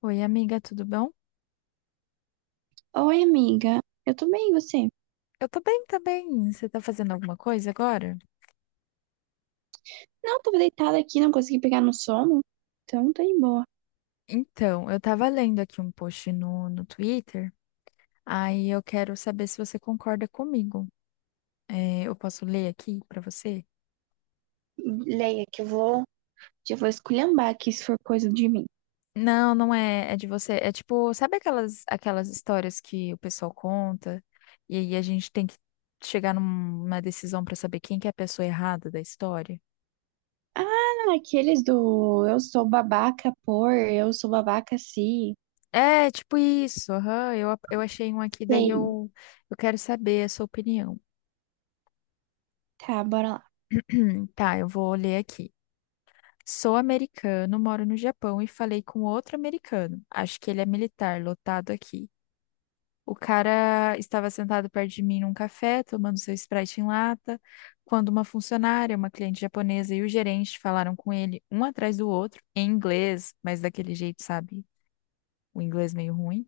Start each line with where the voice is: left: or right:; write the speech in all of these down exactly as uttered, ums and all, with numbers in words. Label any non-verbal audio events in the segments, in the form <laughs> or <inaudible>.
left: Oi, amiga, tudo bom?
right: Oi, amiga. Eu tô bem, e você?
left: Eu tô bem também. Você tá fazendo alguma coisa agora?
right: Não, tava deitada aqui, não consegui pegar no sono. Então, tá de boa.
left: Então, eu tava lendo aqui um post no, no Twitter, aí eu quero saber se você concorda comigo. É, eu posso ler aqui pra você?
right: Leia, que eu vou. Já vou esculhambar aqui se for coisa de mim.
left: Não, não é, é de você. É tipo, sabe aquelas, aquelas histórias que o pessoal conta e aí a gente tem que chegar numa decisão pra saber quem que é a pessoa errada da história?
right: Ah, aqueles do eu sou babaca por, eu sou babaca se.
left: É, tipo isso. Aham, eu, eu achei um aqui, daí
right: Sei.
left: eu, eu quero saber a sua opinião.
right: Tá, bora lá.
left: <clears throat> Tá, eu vou ler aqui. Sou americano, moro no Japão e falei com outro americano. Acho que ele é militar, lotado aqui. O cara estava sentado perto de mim num café, tomando seu Sprite em lata, quando uma funcionária, uma cliente japonesa e o gerente falaram com ele, um atrás do outro, em inglês, mas daquele jeito, sabe? O inglês meio ruim.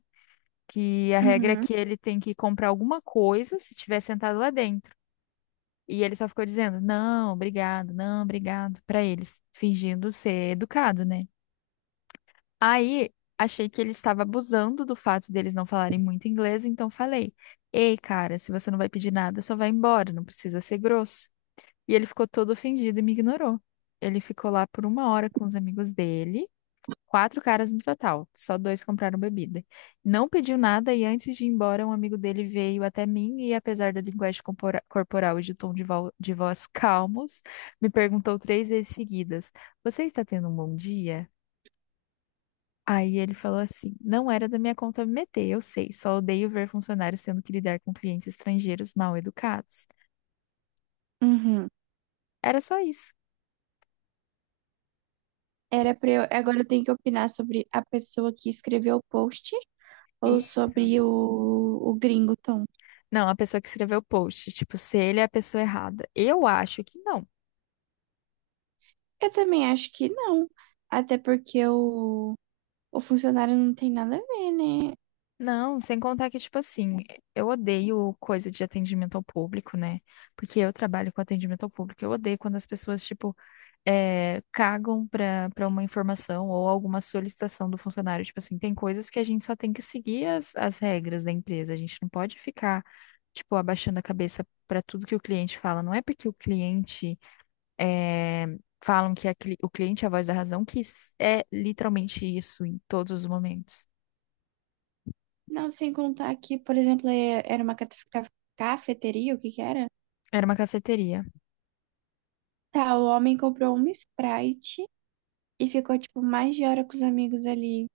left: Que a regra é
right: Uhum,
left: que ele tem que comprar alguma coisa se estiver sentado lá dentro. E ele só ficou dizendo, não, obrigado, não, obrigado, pra eles, fingindo ser educado, né? Aí achei que ele estava abusando do fato deles não falarem muito inglês, então falei, ei, cara, se você não vai pedir nada, só vai embora, não precisa ser grosso. E ele ficou todo ofendido e me ignorou. Ele ficou lá por uma hora com os amigos dele. Quatro caras no total, só dois compraram bebida. Não pediu nada e antes de ir embora, um amigo dele veio até mim e, apesar da linguagem compora- corporal e de tom de, vo- de voz <laughs> calmos, me perguntou três vezes seguidas: Você está tendo um bom dia? Aí ele falou assim: Não era da minha conta me meter, eu sei, só odeio ver funcionários tendo que lidar com clientes estrangeiros mal educados.
right: uhum.
left: Era só isso.
right: Era pra eu. Agora eu tenho que opinar sobre a pessoa que escreveu o post ou
left: Isso.
right: sobre o, o gringo Tom.
left: Não, a pessoa que escreveu o post, tipo, se ele é a pessoa errada. Eu acho que não.
right: Eu também acho que não. Até porque o. O funcionário não tem nada a ver, né?
left: Não, sem contar que, tipo assim, eu odeio coisa de atendimento ao público, né? Porque eu trabalho com atendimento ao público. Eu odeio quando as pessoas, tipo, eh, cagam pra, pra uma informação ou alguma solicitação do funcionário. Tipo assim, tem coisas que a gente só tem que seguir as, as regras da empresa. A gente não pode ficar, tipo, abaixando a cabeça pra tudo que o cliente fala. Não é porque o cliente eh, falam que a cli- o cliente é a voz da razão, que s- é literalmente isso em todos os momentos.
right: Não, sem contar que, por exemplo, é- era uma cate- ca- cafeteria, o que que era?
left: Era uma cafeteria.
right: Tá, o homem comprou uma Sprite e ficou, tipo, mais de hora com os amigos ali.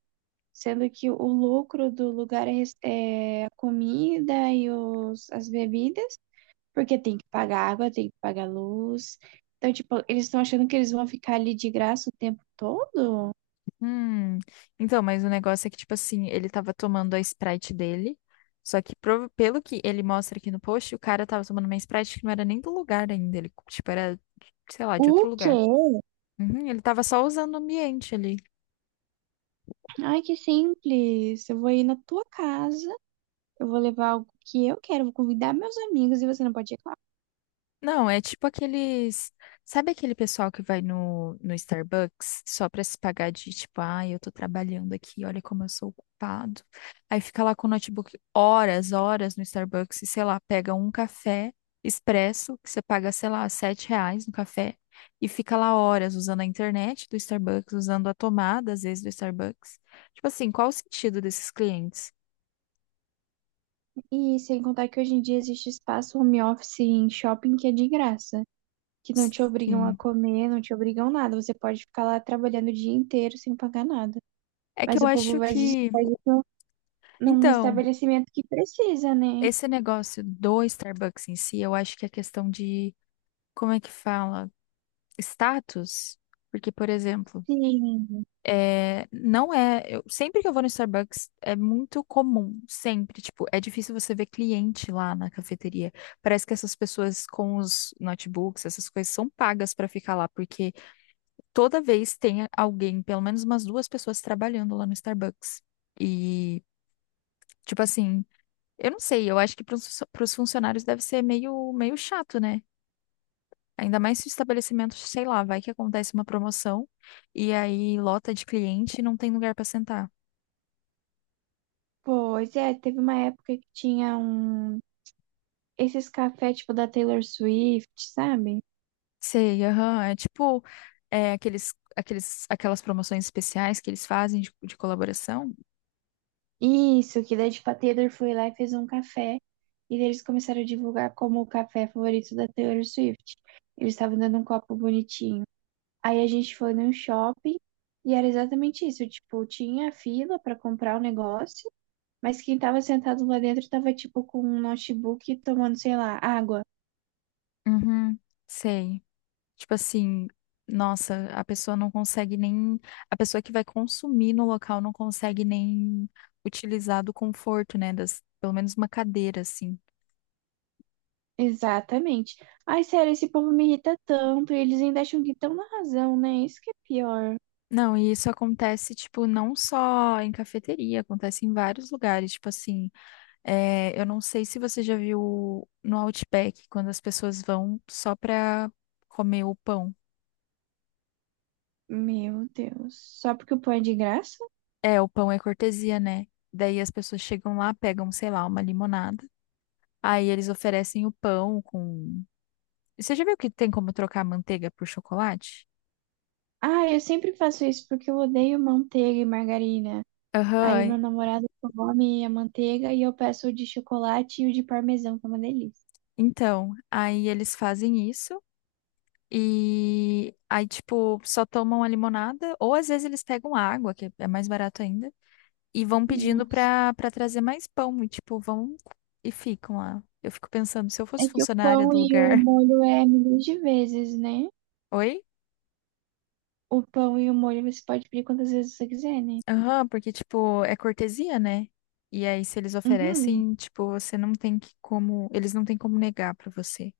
right: Sendo que o lucro do lugar é, res- é a comida e os, as bebidas, porque tem que pagar água, tem que pagar luz. Então, tipo, eles estão achando que eles vão ficar ali de graça o tempo todo?
left: Hum. Então, mas o negócio é que, tipo assim, ele tava tomando a Sprite dele. Só que, prova- pelo que ele mostra aqui no post, o cara tava tomando uma Sprite que não era nem do lugar ainda. Ele, tipo, era, sei lá, de outro
right: O
left: lugar.
right: quê?
left: Uhum, ele tava só usando o ambiente ali.
right: Ai, que simples. Eu vou ir na tua casa. Eu vou levar algo que eu quero, vou convidar meus amigos e você não pode ir, claro.
left: Não, é tipo aqueles. Sabe aquele pessoal que vai no, no Starbucks só pra se pagar de tipo, ah, eu tô trabalhando aqui, olha como eu sou ocupado. Aí fica lá com o notebook horas, horas no Starbucks e sei lá, pega um café expresso, que você paga, sei lá, sete reais no café, e fica lá horas usando a internet do Starbucks, usando a tomada, às vezes, do Starbucks. Tipo assim, qual o sentido desses clientes?
right: E sem contar que hoje em dia existe espaço home office em shopping que é de graça, que não te obrigam a
left: Sim.
right: comer, não te obrigam nada. Você pode ficar lá trabalhando o dia inteiro sem pagar nada.
left: É que
right: Mas
left: eu
right: o povo
left: acho
right: faz isso,
left: que.
right: faz isso num
left: Então.
right: estabelecimento que precisa, né?
left: Esse negócio do Starbucks em si, eu acho que é questão de, como é que fala? Status. Porque, por exemplo,
right: Sim,
left: é, não é. Eu- sempre que eu vou no Starbucks, é muito comum, sempre. Tipo, é difícil você ver cliente lá na cafeteria. Parece que essas pessoas com os notebooks, essas coisas, são pagas pra ficar lá, porque toda vez tem alguém, pelo menos umas duas pessoas trabalhando lá no Starbucks. E, tipo assim, eu não sei, eu acho que para os funcionários deve ser meio, meio chato, né? Ainda mais se o estabelecimento, sei lá, vai que acontece uma promoção e aí lota de cliente e não tem lugar para sentar.
right: pois é, teve uma época que tinha um esses cafés tipo da Taylor Swift, sabe?
left: Sei, aham, é tipo é, aqueles, aqueles, aquelas promoções especiais que eles fazem de, de colaboração.
right: Isso, que daí, tipo, a Taylor foi lá e fez um café. E daí eles começaram a divulgar como o café favorito da Taylor Swift. Eles estavam dando um copo bonitinho. Aí a gente foi num shopping e era exatamente isso. Tipo, tinha fila para comprar o negócio, mas quem tava sentado lá dentro tava, tipo, com um notebook tomando, sei lá, água.
left: Uhum, sei. Tipo assim, nossa, a pessoa não consegue nem. A pessoa que vai consumir no local não consegue nem utilizar do conforto, né? Das, pelo menos uma cadeira, assim.
right: Exatamente. Ai, sério, esse povo me irrita tanto. E eles ainda acham que estão na razão, né? Isso que é pior.
left: Não, e isso acontece, tipo, não só em cafeteria, acontece em vários lugares. Tipo assim, é, eu não sei se você já viu no Outback, quando as pessoas vão só pra comer o pão.
right: Meu Deus. Só porque o pão é de graça?
left: É, o pão é cortesia, né? Daí as pessoas chegam lá, pegam, sei lá, uma limonada. Aí eles oferecem o pão com. Você já viu que tem como trocar manteiga por chocolate?
right: Ah, eu sempre faço isso porque eu odeio manteiga e margarina. Aí meu
left: Aham.
right: namorado come a manteiga e eu peço o de chocolate e o de parmesão, que é uma delícia.
left: Então, aí eles fazem isso e aí, tipo, só tomam a limonada, ou às vezes eles pegam água, que é mais barato ainda, e vão pedindo
right: Nossa.
left: pra, pra trazer mais pão. E, tipo, vão e ficam lá. Eu fico pensando, se eu
right: É
left: fosse
right: que o
left: funcionária
right: pão
left: do
right: e o
left: lugar.
right: molho é milhões de vezes, né?
left: <laughs> Oi?
right: O pão e o molho você pode pedir quantas vezes você quiser, né?
left: Aham, porque, tipo, é cortesia, né? E aí, se eles
right: Uhum.
left: oferecem, tipo, você não tem que como. Eles não têm como negar pra você.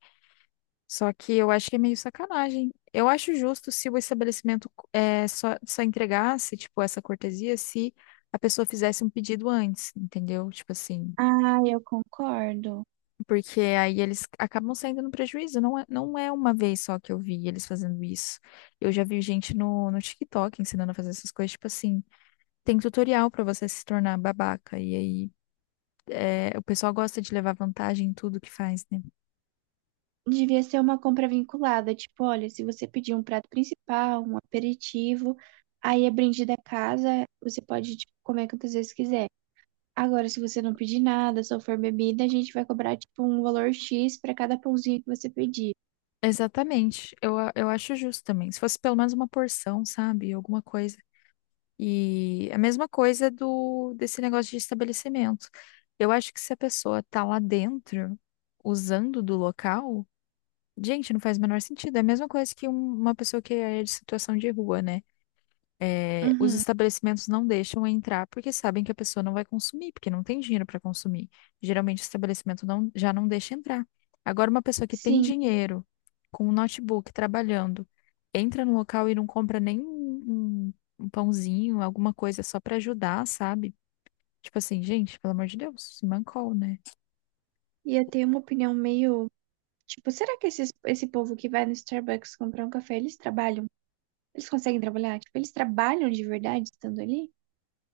left: Só que eu acho que é meio sacanagem. Eu acho justo se o estabelecimento é, só, só entregasse, tipo, essa cortesia se a pessoa fizesse um pedido antes, entendeu? Tipo assim,
right: Ah, eu concordo.
left: porque aí eles acabam saindo no prejuízo. Não é, não é uma vez só que eu vi eles fazendo isso. Eu já vi gente no, no TikTok ensinando a fazer essas coisas, tipo assim, tem tutorial pra você se tornar babaca. E aí é, o pessoal gosta de levar vantagem em tudo que faz, né?
right: Devia ser uma compra vinculada, tipo, olha, se você pedir um prato principal, um aperitivo, aí é brinde da casa, você pode, tipo, comer quantas vezes quiser. Agora, se você não pedir nada, só for bebida, a gente vai cobrar tipo um valor X pra cada pãozinho que você pedir.
left: Exatamente. Eu, a- eu acho justo também. Se fosse pelo menos uma porção, sabe? Alguma coisa. E a mesma coisa do desse negócio de estabelecimento. Eu acho que se a pessoa tá lá dentro, usando do local, gente, não faz o menor sentido. É a mesma coisa que um- uma pessoa que é de situação de rua, né? É, os
right: Uhum.
left: estabelecimentos não deixam entrar porque sabem que a pessoa não vai consumir, porque não tem dinheiro para consumir. Geralmente o estabelecimento não, já não deixa entrar. Agora, uma pessoa que tem
right: Sim,
left: dinheiro, com um notebook, trabalhando, entra no local e não compra nem um, um um pãozinho, alguma coisa só para ajudar, sabe? Tipo assim, gente, pelo amor de Deus, se mancou, né?
right: e eu tenho uma opinião meio. Tipo, será que esses, esse povo que vai no Starbucks comprar um café, eles trabalham? Eles conseguem trabalhar? Tipo, eles trabalham de verdade estando ali?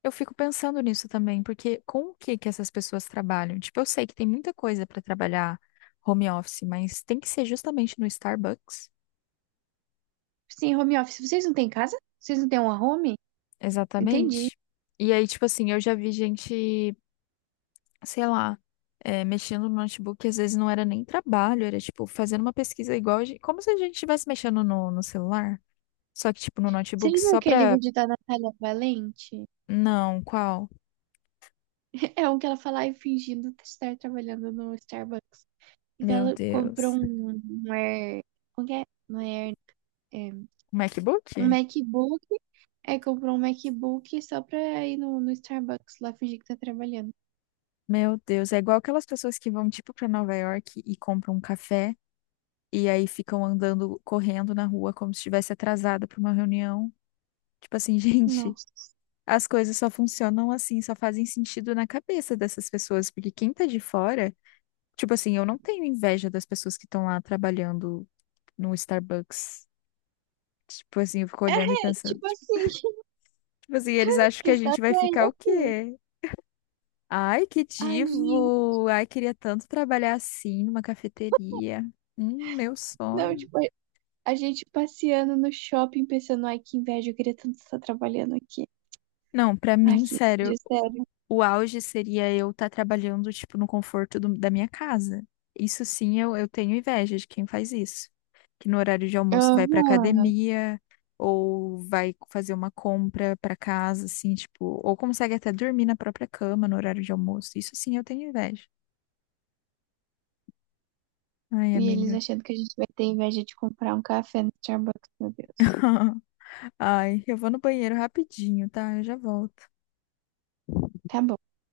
left: Eu fico pensando nisso também, porque com o que que essas pessoas trabalham? Tipo, eu sei que tem muita coisa para trabalhar home office, mas tem que ser justamente no Starbucks.
right: Sim, home office. Vocês não têm casa? Vocês não têm uma home? Entendi.
left: Exatamente. E aí, tipo assim, eu já vi gente, sei lá, é, mexendo no notebook, às vezes não era nem trabalho, era tipo fazendo uma pesquisa igual, a gen- como se a gente estivesse mexendo no, no celular, só que tipo no
right: Você já
left: notebook,
right: viu
left: só
right: aquele
left: pra.
right: livro de da Natália Valente?
left: Não, qual?
right: <laughs> É um que ela fala, ai, fingindo estar trabalhando no Starbucks. Então
left: Meu
right: ela comprou
left: Deus.
right: um, um Air. Como que é? Não é Air, é,
left: MacBook?
right: um MacBook. Aí comprou um MacBook só pra ir no, no Starbucks lá fingir que tá trabalhando.
left: Meu Deus, é igual aquelas pessoas que vão tipo pra Nova York e compram um café e aí ficam andando, correndo na rua como se estivesse atrasada pra uma reunião. Tipo assim, <laughs> gente.
right: Nossa.
left: As coisas só funcionam assim, só fazem sentido na cabeça dessas pessoas, porque quem tá de fora, tipo assim, eu não tenho inveja das pessoas que estão lá trabalhando no Starbucks. Tipo assim, eu fico
right: É,
left: olhando e pensando,
right: tipo
left: tipo,
right: assim, <laughs>
left: tipo assim, eles acham
right: que
left: que a
right: está
left: gente vai
right: saindo
left: ficar o
right: assim.
left: quê? Ai, que
right: Ai, gente.
left: divo! Ai, queria tanto trabalhar assim numa cafeteria. Hum, meu
right: Não,
left: sonho.
right: tipo, a gente passeando no shopping pensando, ai, que inveja, eu queria tanto estar trabalhando aqui.
left: Não, pra
right: Ai,
left: mim,
right: que
left: sério,
right: inveja, sério.
left: o auge seria eu estar trabalhando, tipo, no conforto do- da minha casa. Isso sim, eu, eu tenho inveja de quem faz isso. Que no horário de almoço vai pra
right: Aham.
left: academia ou vai fazer uma compra pra casa, assim, tipo, ou consegue até dormir na própria cama no horário de almoço. Isso sim, eu tenho inveja. Ai,
right: E eles
left: amiga.
right: achando que a gente vai ter inveja de comprar um café no Starbucks, meu Deus.
left: <laughs> Ai, eu vou no banheiro rapidinho, tá? Eu já volto.
right: Tá bom.